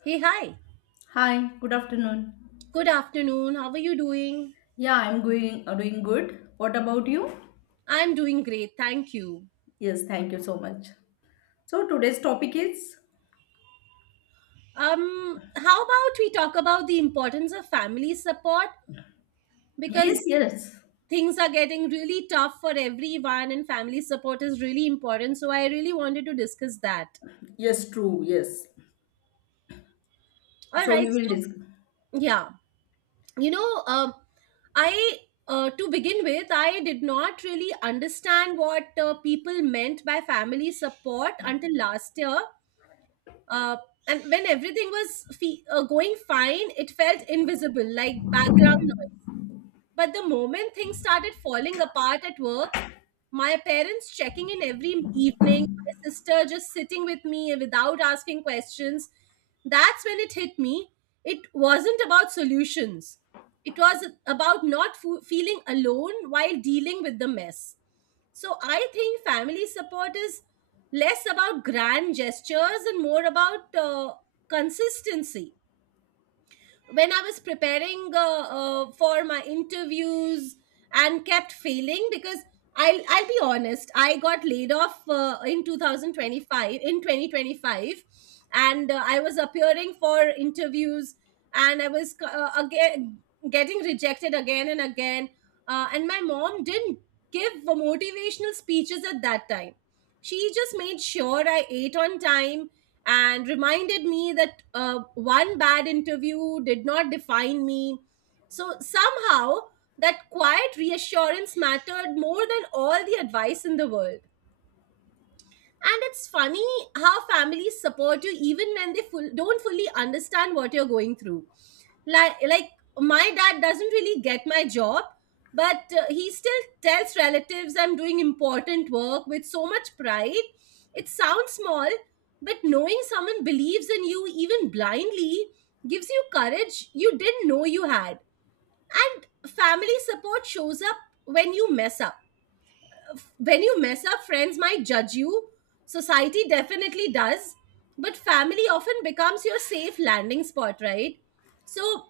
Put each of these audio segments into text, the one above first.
Hey, hi. Hi, good afternoon. Good afternoon. How are you doing? Yeah, I'm going doing good. What about you? I'm doing great. Thank you. Yes, thank you so much. So today's topic is How about we talk about the importance of family support? yes, Because yes, things are getting really tough for everyone, and family support is really important. So, I really wanted to discuss that. yes, true, yes. All So right. we will So, discuss. yeah. You know, I. To begin with, I did not really understand what people meant by family support until last year uh, and when everything was going fine it felt invisible like background noise. But the moment things started falling apart at work, my parents checking in every evening, my sister just sitting with me without asking questions, that's when it hit me. It wasn't about solutions, it was about not feeling alone while dealing with the mess. So I think family support is less about grand gestures and more about consistency when I was preparing for my interviews and kept failing because I'll be honest, I got laid off in 2025, and I was appearing for interviews and I was again getting rejected again and again, and my mom didn't give motivational speeches at that time. She just made sure I ate on time and reminded me that one bad interview did not define me. So somehow, that quiet reassurance mattered more than all the advice in the world. And it's funny how families support you even when they don't fully understand what you're going through. Like my dad doesn't really get my job, but he still tells relatives I'm doing important work with so much pride. It sounds small, but knowing someone believes in you even blindly gives you courage you didn't know you had. And family support shows up when you mess up when you mess up, friends might judge you. Society definitely does. But family often becomes your safe landing spot, right? So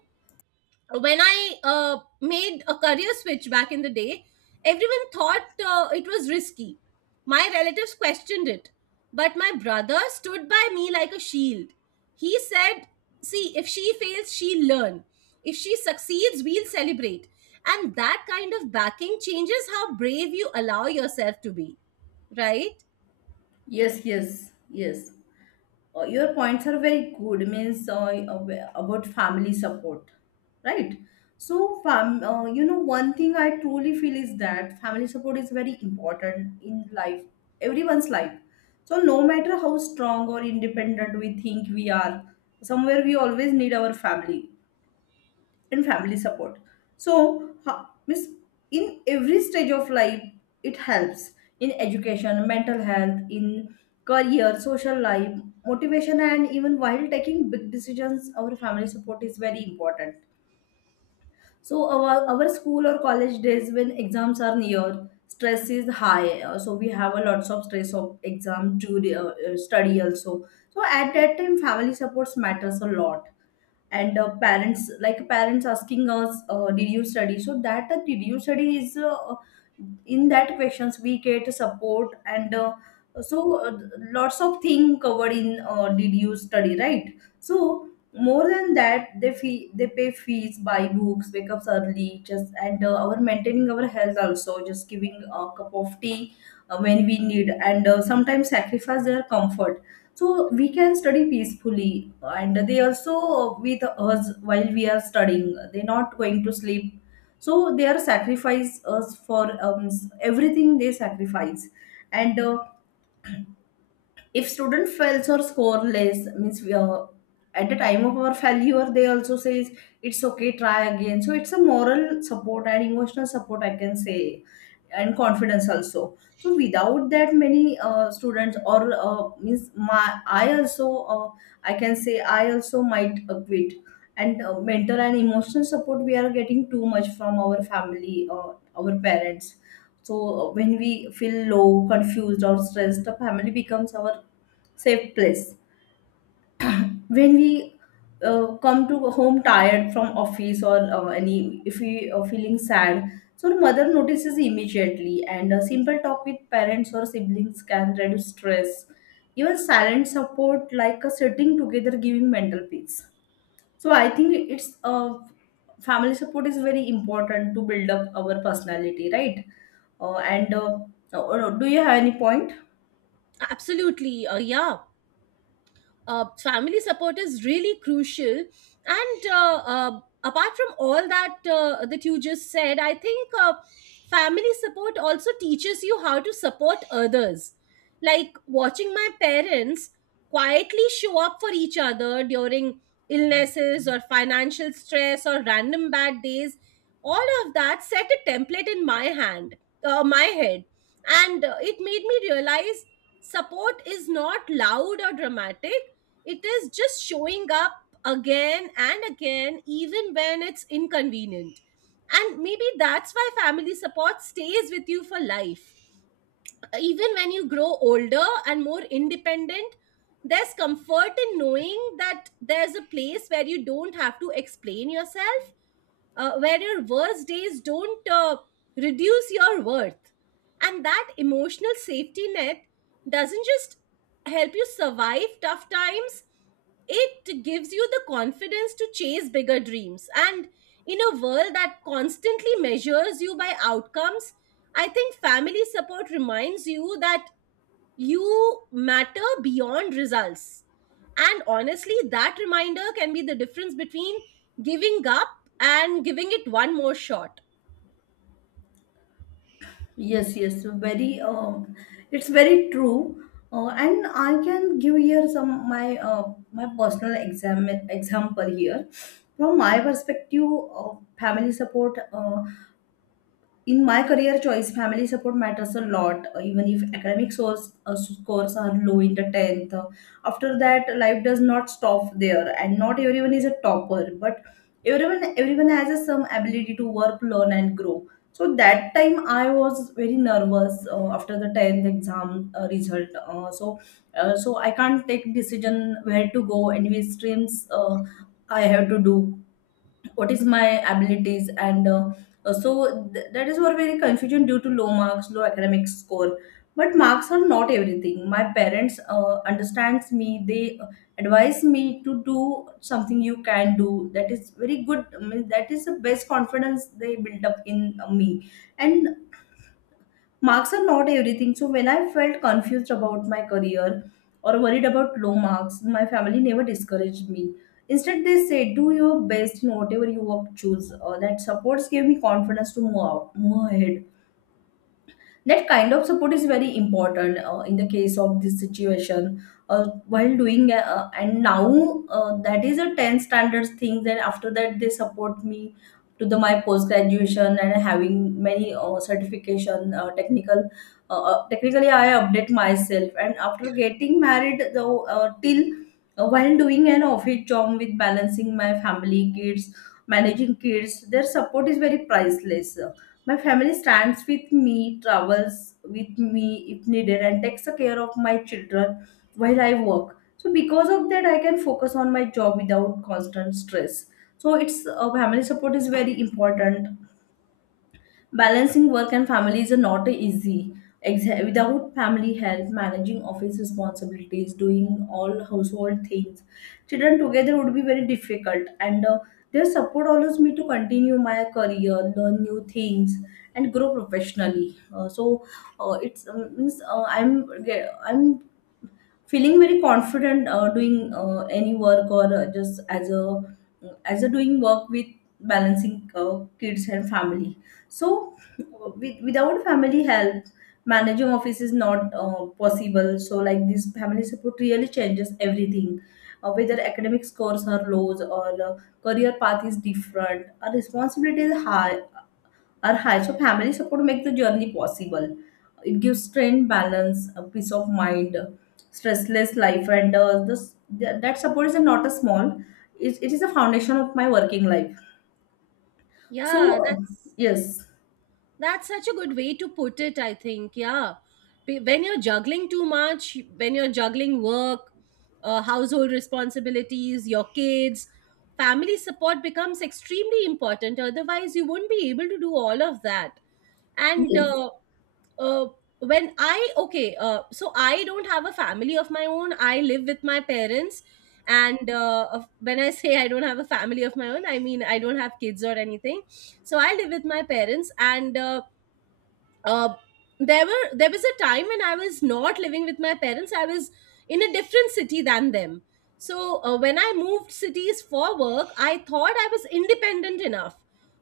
when I made a career switch back in the day, everyone thought it was risky. My relatives questioned it, but my brother stood by me like a shield. He said, "See, if she fails, she'll learn. If she succeeds, we'll celebrate." And that kind of backing changes how brave you allow yourself to be, right? Yes, yes, yes. Your points are very good means about family support, right. So one thing I truly feel is that family support is very important in life, everyone's life. So no matter how strong or independent we think we are, somewhere we always need our family and family support. So means in every stage of life it helps, in education, mental health, in career, social life, motivation, and even while taking big decisions our family support is very important. So our school or college days, when exams are near, stress is high, so we have a lots of stress of exam to study also. So at that time family supports matters a lot. And Parents, like parents asking us, did you study, so that did you study is in that questions we get support. And so Lots of thing covered in, did you study, right? So more than that, they pay fees, buy books, wake up early just, and our maintaining our health also, just giving a cup of tea when we need, and sometimes sacrifice their comfort so we can study peacefully. And they also with us while we are studying, they're not going to sleep. So they are sacrifice us for everything they sacrifice. And If student fails or score less, means we are, at the time of our failure, they also says it's okay, try again. So it's a moral support and emotional support, I can say, and confidence also. So without that, many students or means my I also I can say I also might quit. And Mental and emotional support we are getting too much from our family, our parents. So when we feel low, confused, or stressed, the family becomes our safe place. When we come to home tired from office, or any if we are feeling sad, so the mother notices immediately, and a simple talk with parents or siblings can reduce stress. Even silent support like a sitting together, giving mental peace. So I think it's family support is very important to build up our personality, right? And Do you have any point? Absolutely. Yeah. Family support is really crucial and apart from all that that you just said I think family support also teaches you how to support others, like watching my parents quietly show up for each other during illnesses or financial stress or random bad days. All of that set a template in my hand my head, and it made me realize support is not loud or dramatic, it is just showing up again and again, even when it's inconvenient. And maybe that's why family support stays with you for life. Even when you grow older and more independent, there's comfort in knowing that there's a place where you don't have to explain yourself, where your worst days don't reduce your worth. And that emotional safety net doesn't just help you survive tough times, it gives you the confidence to chase bigger dreams. And in a world that constantly measures you by outcomes, I think family support reminds you that you matter beyond results. And honestly, that reminder can be the difference between giving up and giving it one more shot. Yes, yes, very. It's very true, and I can give here some my personal example here. From my perspective, family support, in my career choice, family support matters a lot, even if academic scores are low in the 10th. After that, life does not stop there, and not everyone is a topper, but everyone has a, some ability to work, learn, and grow. So that time I was very nervous after the 10th exam result. So I can't take decision where to go and which streams, I have to do, what is my abilities. That is what very confusion due to low marks, low academic score, but marks are not everything. My parents understands me. They advise me to do something you can do, that is very good. I mean, that is the best confidence they built up in me. And marks are not everything. So when I felt confused about my career or worried about low marks, my family never discouraged me. Instead, they said, "Do your best in whatever you work choose." That supports gave me confidence to move out, move ahead. That kind of support is very important in the case of this situation, while doing and now that is a 10 standards thing. Then after that they support me to the my post graduation and having many certification, technically I update myself. And after getting married, though till while doing an office job with balancing my family, kids, managing kids, their support is very priceless. My family stands with me, travels with me if needed, and takes care of my children while I work. So because of that, I can focus on my job without constant stress. So it's family support is very important. Balancing work and family is not easy. Without family help, managing office responsibilities, doing all household things, children together would be very difficult. And Their support allows me to continue my career, learn new things, and grow professionally. So it's means I'm ge- I'm feeling very confident doing any work, or just as a doing work with balancing kids and family. So without family help, managing office is not possible. So like this, family support really changes everything, whether academic scores are low, or career path is different, our responsibility is high are high. So family support makes the journey possible. It gives strength, balance, a peace of mind, stressless life, and this that that support is not a small. It is a foundation of my working life. So Yeah, yes, that's such a good way to put it, I think. Yeah. When you're juggling too much, when you're juggling work, household responsibilities, your kids, family support becomes extremely important. Otherwise, you wouldn't be able to do all of that. And yes, uh, when I okay, so I don't have a family of my own. I live with my parents, and when I say I don't have a family of my own, I mean I don't have kids or anything. So I live with my parents, and uh, there was a time when I was not living with my parents. I was in a different city than them. So when I moved cities for work, I thought I was independent enough.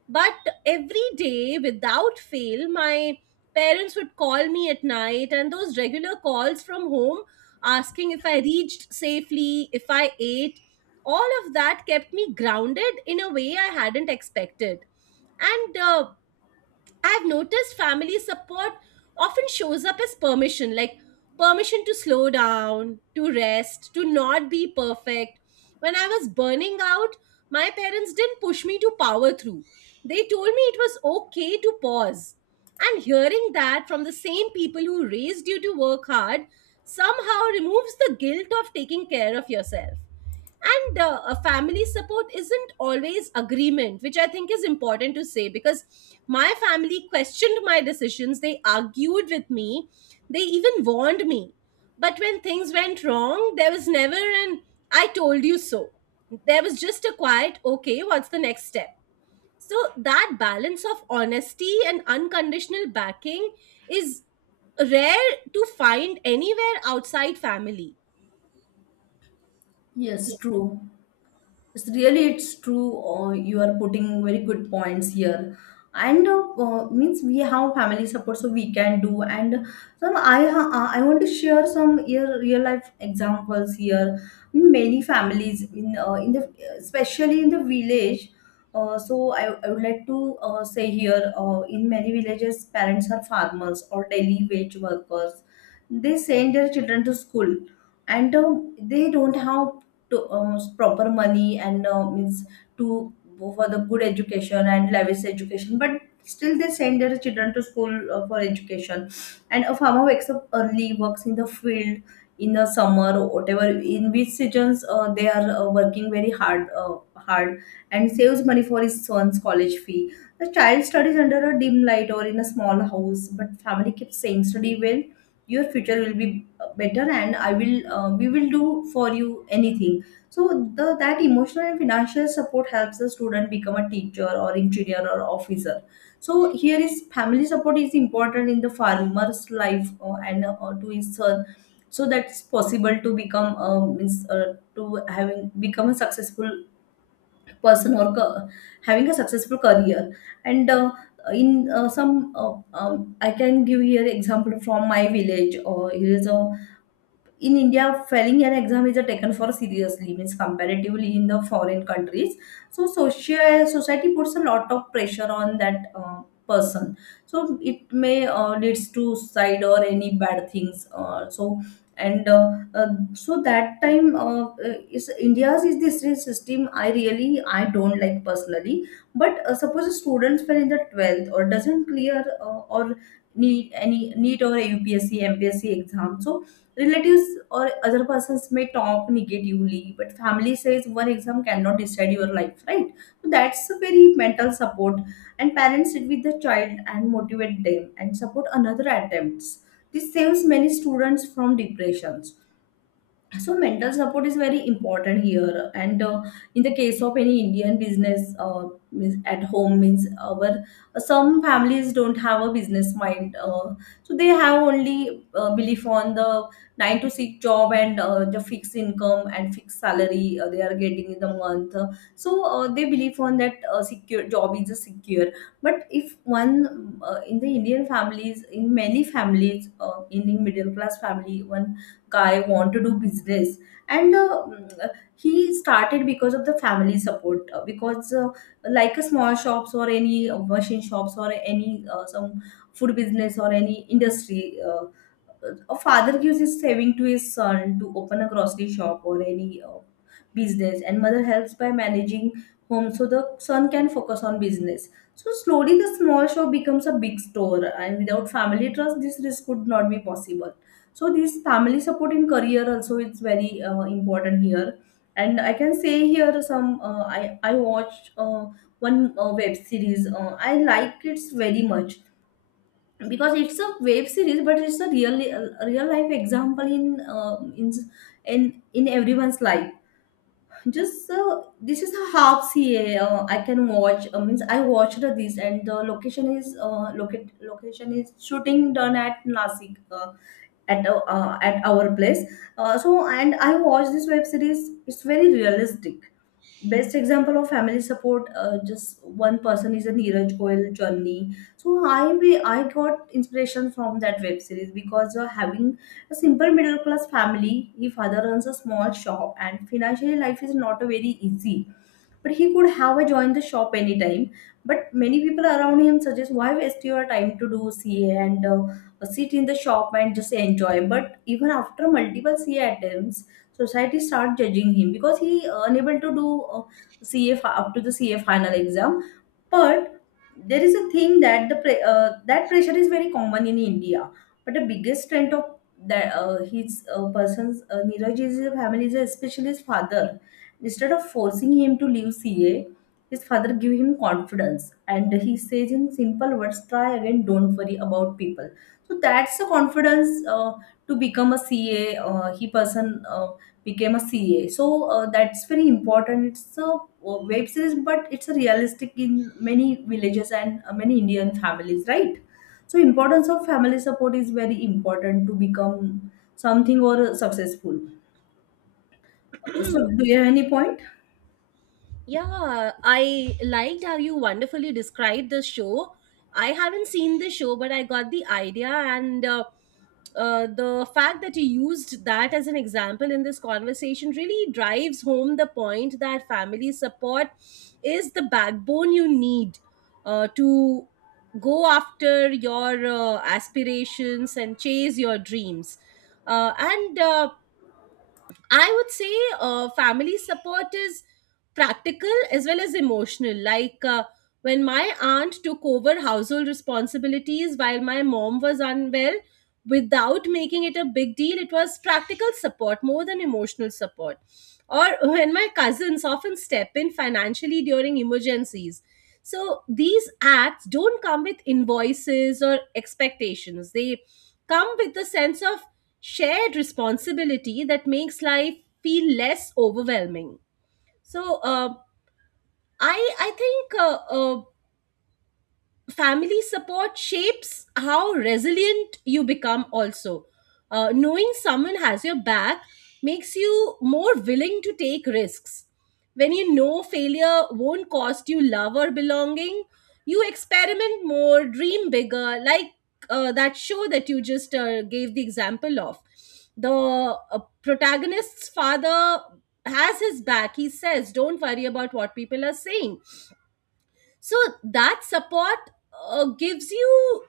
But every day, without fail, my parents would call me at night, and those regular calls from home asking if I reached safely, if I ate, all of that kept me grounded in a way I hadn't expected. And I've noticed family support often shows up as permission, like permission to slow down, to rest, to not be perfect. When I was burning out, my parents didn't push me to power through. They told me it was okay to pause. And hearing that from the same people who raised you to work hard somehow removes the guilt of taking care of yourself. And a family support isn't always agreement, which I think is important to say, because my family questioned my decisions, they argued with me, they even warned me, but when things went wrong there was never an "I told you so," there was just a quiet, "Okay, what's the next step?" So that balance of honesty and unconditional backing is rare to find anywhere outside family. yes, true. It's really, it's true. You are putting very good points here, and means we have family support so we can do. And some I want to share some real life examples here. In many families in the, especially in the village, so I would like to say here, in many villages parents are farmers or daily wage workers. They send their children to school, and they don't have to, proper money, and means to go for the good education and lavish education, but still they send their children to school for education. And a farmer wakes up early, works in the field in the summer or whatever, in which seasons they are working very hard, hard, and saves money for his son's college fee. The child studies under a dim light or in a small house, but family keeps saying, study well, your future will be better, and I will we will do for you anything. So the that emotional and financial support helps the student become a teacher or engineer or officer. So here is family support is important in the farmer's life, and to his son. So that's possible to become, to having become a successful person, having a successful career. And in some I can give here example from my village. Or here is a, in India, failing an exam is a taken for seriously, means comparatively in the foreign countries. So social society puts a lot of pressure on that person. So it may leads to suicide or any bad things. And uh, uh, so that time, is India's, is this is system, I really, I don't like personally. But suppose a student fell in the 12th or doesn't clear, or need any NEET or UPSC MPSC exam. So relatives or other persons may talk negatively, but family says one exam cannot decide your life, right? So that's a very mental support. And parents sit with the child and motivate them and support another attempts. This saves many students from depression. So mental support is very important here. And In the case of any Indian business, means at home, means our some families don't have a business mind, so they have only belief on the 9 to 6 job, and the fixed income and fixed salary they are getting in the month. They believe on that secure job is a secure. But if one, in the Indian families, in many families, in the middle class family, one guy want to do business, and uh, mm, he started because of the family support, because like a small shops or any machine shops or any some food business or any industry. A father gives his saving to his son to open a grocery shop or any business, and mother helps by managing home so the son can focus on business. So slowly the small shop becomes a big store, and without family trust this risk could not be possible. So this family support in career also is very important here. And I can say here some, I I watched one web series. I like it very much because it's a web series, but it's a real life example in everyone's life. Just This is a half CA, I can watch. Means I watched this, and the location is, locate location is shooting done at Nasik, at at our place. So, and I watched this web series. It's very realistic. Best example of family support. Just one person is a Neeraj Goyal journey. So I got inspiration from that web series because, having a simple middle class family, he father runs a small shop and financially life is not a very easy, but he could have a joined the shop anytime. But many people around him suggest why waste your time to do CA and, sit in the shop and just enjoy. But even after multiple CA attempts, society start judging him because he, unable to do, uh, up to the CA final exam. But there is a thing that that pressure is very common in India. But the biggest strength of that his person's Neeraj is his family, is especially his father. Instead of forcing him to leave CA, his father gave him confidence and he says in simple words, try again, don't worry about people. So that's the confidence, to become a CA. He person, became a CA. So that's very important. It's a, web series, but it's a realistic in many villages and, many Indian families, right? So importance of family support is very important to become something or, successful. So, do you have any point? Yeah, I liked how you wonderfully described the show. I haven't seen the show, but I got the idea, and the fact that you used that as an example in this conversation really drives home the point that family support is the backbone you need to go after your aspirations and chase your dreams. And I would say family support is practical as well as emotional. Like when my aunt took over household responsibilities while my mom was unwell, without making it a big deal, it was practical support more than emotional support. Or when my cousins often step in financially during emergencies. So these acts don't come with invoices or expectations, they come with a sense of shared responsibility that makes life feel less overwhelming. So, I think family support shapes how resilient you become. Also, knowing someone has your back makes you more willing to take risks. When you know failure won't cost you love or belonging, you experiment more, dream bigger. Like that show that you just gave the example of. The protagonist's father has his back. He says, "Don't worry about what people are saying." So that support gives you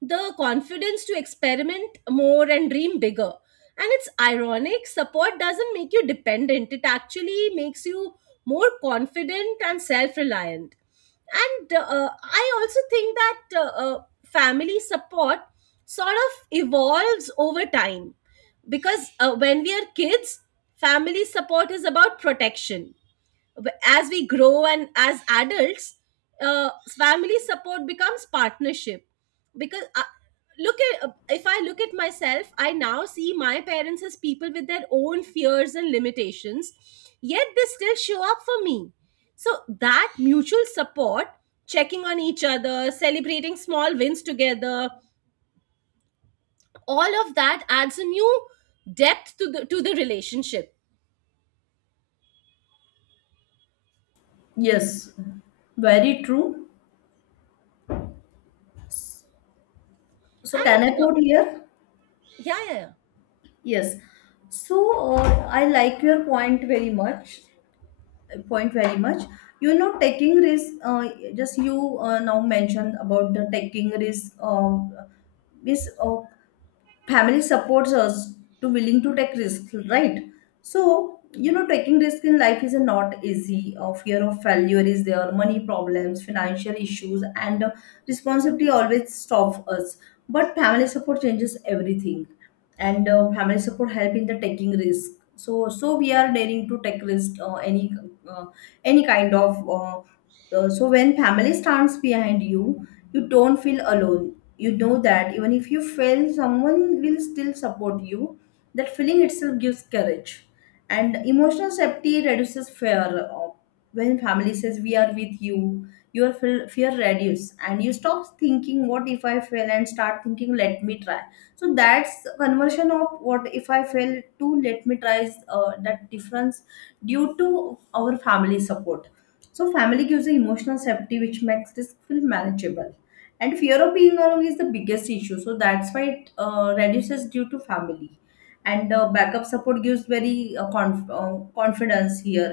the confidence to experiment more and dream bigger. And it's ironic, support doesn't make you dependent, it actually makes you more confident and self reliant. And I also think that family support sort of evolves over time because when we are kids, family support is about protection. As we grow and as adults, uh, family support becomes partnership, because look at if I look at myself, I now see my parents as people with their own fears and limitations, yet they still show up for me. So that mutual support, checking on each other, celebrating small wins together, all of that adds a new depth to the relationship. Yes, very true. So, can And I put here? yeah, yeah. Yes. So, I like your point very much. Point very much. You know, taking risk. Just you, now mentioned about the taking risk. Is Family supports us to willing to take risks, right? So you know, taking risk in life is not easy. Fear of failure is there, money problems, financial issues, and, responsibility always stop us. But family support changes everything. And, family support help in the taking risk, so we are daring to take risk, uh, any kind of. So when family stands behind you, you don't feel alone. You know that even if you fail, someone will still support you. That feeling itself gives courage, and emotional safety reduces fear. When family says we are with you, your fear reduces, and you stop thinking what if I fail and start thinking let me try. So that's conversion of what if I fail to let me try. That difference, due to our family support. So family gives a emotional safety which makes risk feel manageable, and fear of being alone is the biggest issue, so that's why it, reduces due to family. And, backup support gives very, confidence here.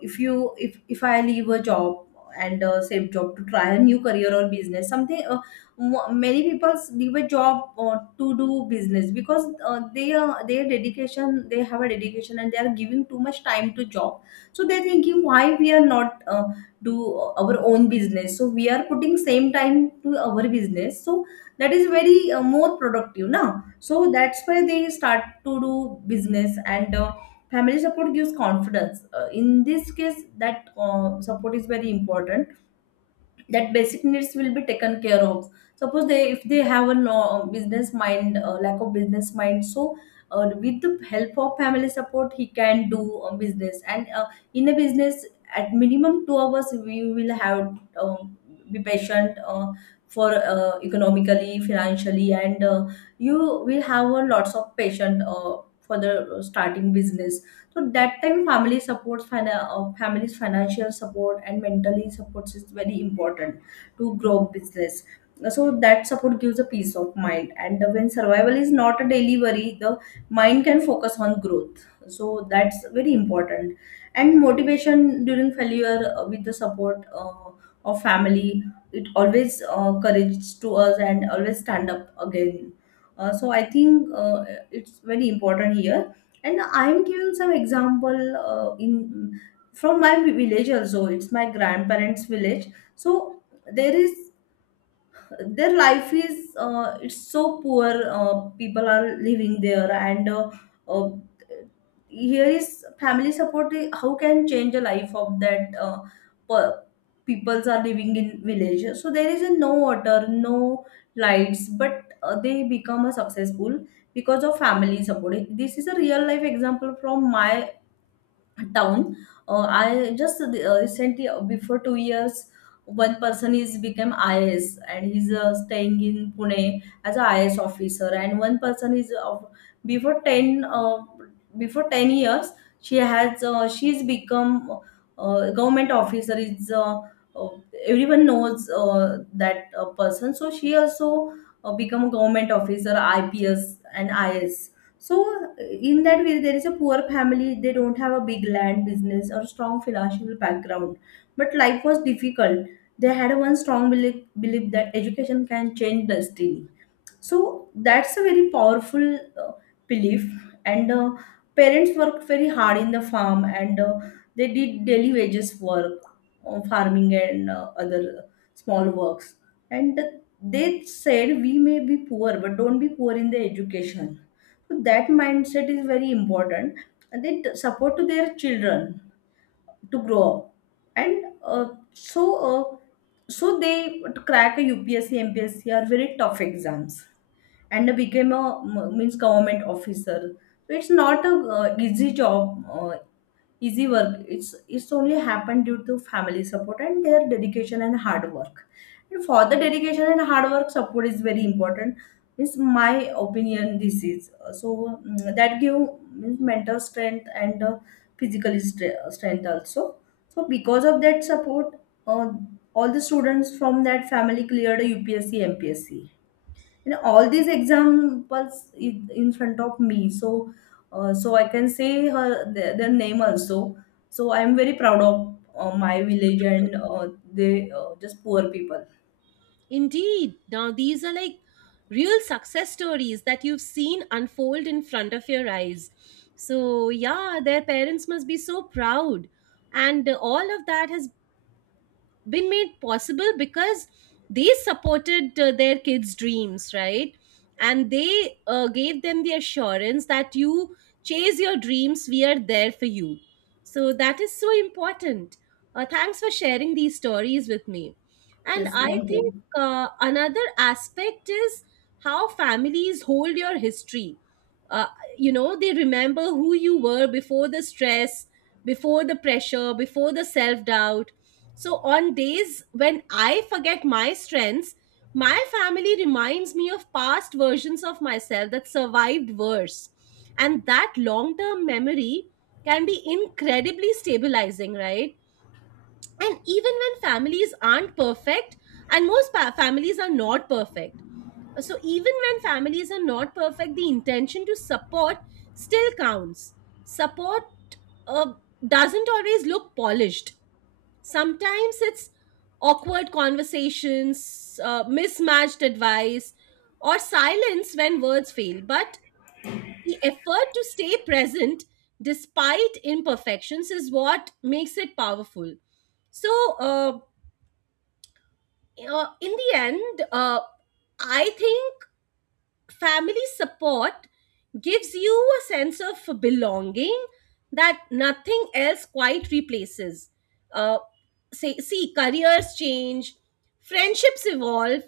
If you if if i leave a job and, same job to try a new career or business, something. Many people leave a job, to do business because, they are their dedication, they have a dedication and they are giving too much time to job. So they're thinking, why we are not, do our own business. So we are putting same time to our business, so that is very, more productive now. So that's why they start to do business. And, family support gives confidence. In this case, that, support is very important, that basic needs will be taken care of. Suppose they have a no, business mind, lack of business mind. So, with the help of family support, he can do, business. And, in a business, at minimum 2 hours we will have, um, be patient, for, economically, financially, and, you will have a lots of patient, for the starting business. So that time family support, family's financial support and mentally supports is very important to grow business. So that support gives a peace of mind. And when survival is not a daily worry, the mind can focus on growth. So that's very important. And motivation during failure, with the support, of family, it always, courage to us and always stand up again. So I think, it's very important here. And I'm giving some example, in from my village, also it's my grandparents village. So there is their life is, it's so poor. People are living there, and, uh, here is family support, eh, how can change the life of that, per- peoples are living in village. So there is a no water, no lights, but, they become a successful because of family support. This is a real life example from my town. I just, recently, before 2 years, one person is become IAS and he's, staying in Pune as a is officer. And one person is of before 10 uh, before 10 years, she has, she's become, government officer is, uh, everyone knows, that, person. So she also, become a government officer, IPS and IAS. So in that way, there is a poor family, they don't have a big land business or strong financial background, but life was difficult. They had one strong belief, belief that education can change destiny. So that's a very powerful, belief. And, parents worked very hard in the farm, and, they did daily wages work, farming, and, other small works. And they said, we may be poor, but don't be poor in the education. So that mindset is very important. And they support to their children to grow up. And, uh, so they to crack a UPSC MPSC are very tough exams, and became a means government officer. So it's not a, easy work. It's only happened due to family support and their dedication and hard work. And for the dedication and hard work, support is very important, is my opinion. This is, so, that give, means mental strength, and, strength also. So because of that support, uh, all the students from that family cleared a UPSC MPSC. You know, all these examples in front of me. So, so I can say their name also. So I'm very proud of, my village, and, they, just poor people. Indeed. Now, these are like real success stories that you've seen unfold in front of your eyes. So, yeah, their parents must be so proud. And all of that has been made possible because they supported their kids' dreams, right? And they gave them the assurance that you chase your dreams, we are there for you. So that is so important. Thanks for sharing these stories with me. And Yes, I thank think you. Another aspect is how families hold your history. uh, you know, they remember who you were before the stress, before the pressure, before the self doubt. So, on days when I forget my strengths, my family reminds me of past versions of myself that survived worse. And that long term memory can be incredibly stabilizing, right? And even when families aren't perfect, and most families are not perfect. So, even when families are not perfect, the intention to support still counts. Support uh, doesn't always look polished. Sometimes it's awkward conversations, mismatched advice, or silence when words fail. But the effort to stay present despite imperfections is what makes it powerful. So, uh, in the end, I think family support gives you a sense of belonging that nothing else quite replaces. Uh, See, careers change, friendships evolve,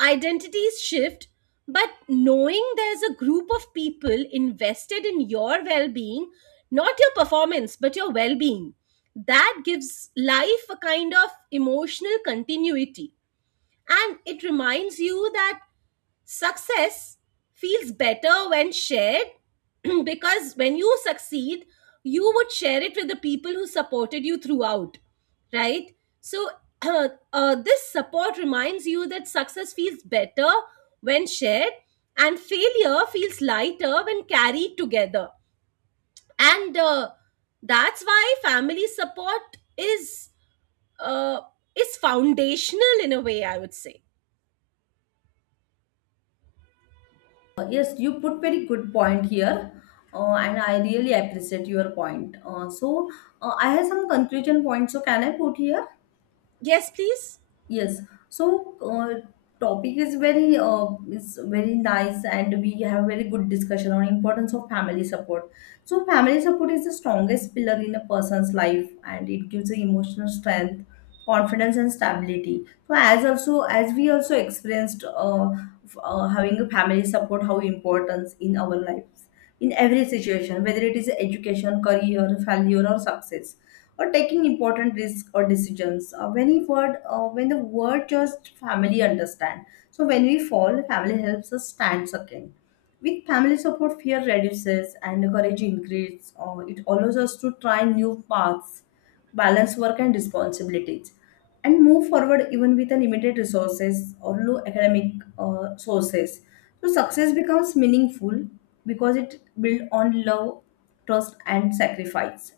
identities shift, but knowing there's a group of people invested in your well being, not your performance, but your well being, that gives life a kind of emotional continuity. And it reminds you that success feels better when shared. Because when you succeed, you would share it with the people who supported you throughout, right? So, this support reminds you that success feels better when shared and failure feels lighter when carried together. And that's why family support uh, is foundational in a way, I would say. Yes, you put very good point here, and I really appreciate your point. So, I have some conclusion points. So, can I put here? Yes, please. Yes. So, topic is very nice, and we have very good discussion on importance of family support. So, family support is the strongest pillar in a person's life, and it gives the emotional strength, confidence, and stability. So, as we also experienced, having a family support, how important in our lives, in every situation, whether it is education, career, failure or success, or taking important risks or decisions, when the word just family understand. So when we fall, family helps us stand again. With family support, fear reduces and courage increases. It allows us to try new paths, balance work and responsibilities, and move forward, even with a limited resources or low academic, sources. So success becomes meaningful because it built on love, trust, and sacrifice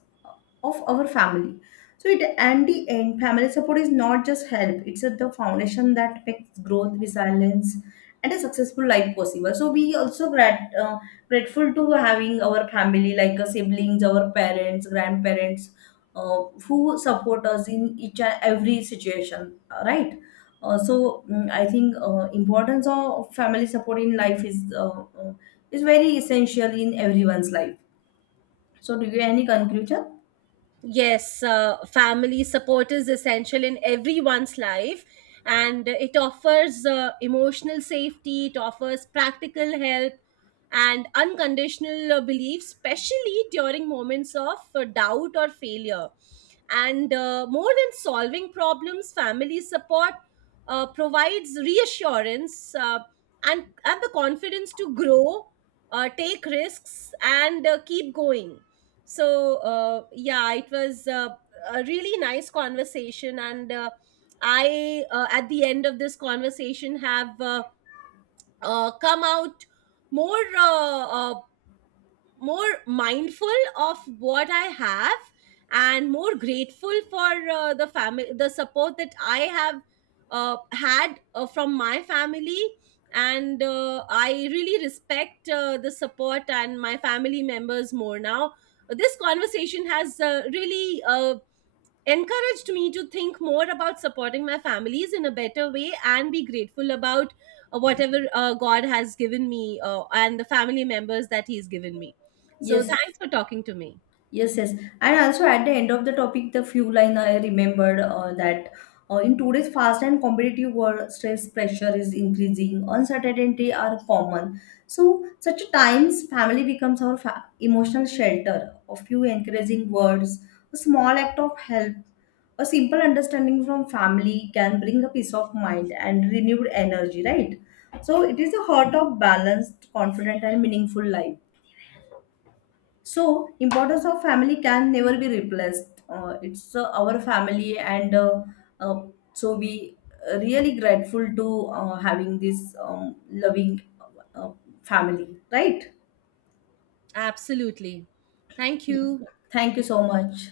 of our family. So it, and the end, family support is not just help; it's a, the foundation that makes growth, resilience, and a successful life possible. So we also grateful to having our family, like, siblings, our parents, grandparents, who support us in each and every situation, right? So, I think, importance of family support in life is, is very essential in everyone's life. So, do you have any conclusion? Yes, family support is essential in everyone's life, and it offers emotional safety, it offers practical help, and unconditional belief, especially during moments of doubt or failure. And more than solving problems, family support provides reassurance, and and the confidence to grow, take risks, and keep going. So yeah, it was a really nice conversation, and I at the end of this conversation have come out more uh, uh, more mindful of what I have and more grateful for the support that I have had from my family. And I really respect the support and my family members more now. This conversation has really encouraged me to think more about supporting my families in a better way and be grateful about whatever God has given me, and the family members that He's given me. So, Yes. thanks for talking to me. Yes, yes. And also at the end of the topic, the few line I remembered, that, in today's fast and competitive world, stress pressure is increasing, uncertainty are common. So, such times, family becomes our emotional shelter. A few encouraging words, a small act of help, a simple understanding from family can bring a peace of mind and renewed energy, right? So, it is a heart of balanced, confident, and meaningful life. So importance of family can never be replaced, it's, our family, and, uh, so we, really grateful to, having this, loving, uh, family, right? Absolutely. Thank you. Thank you so much.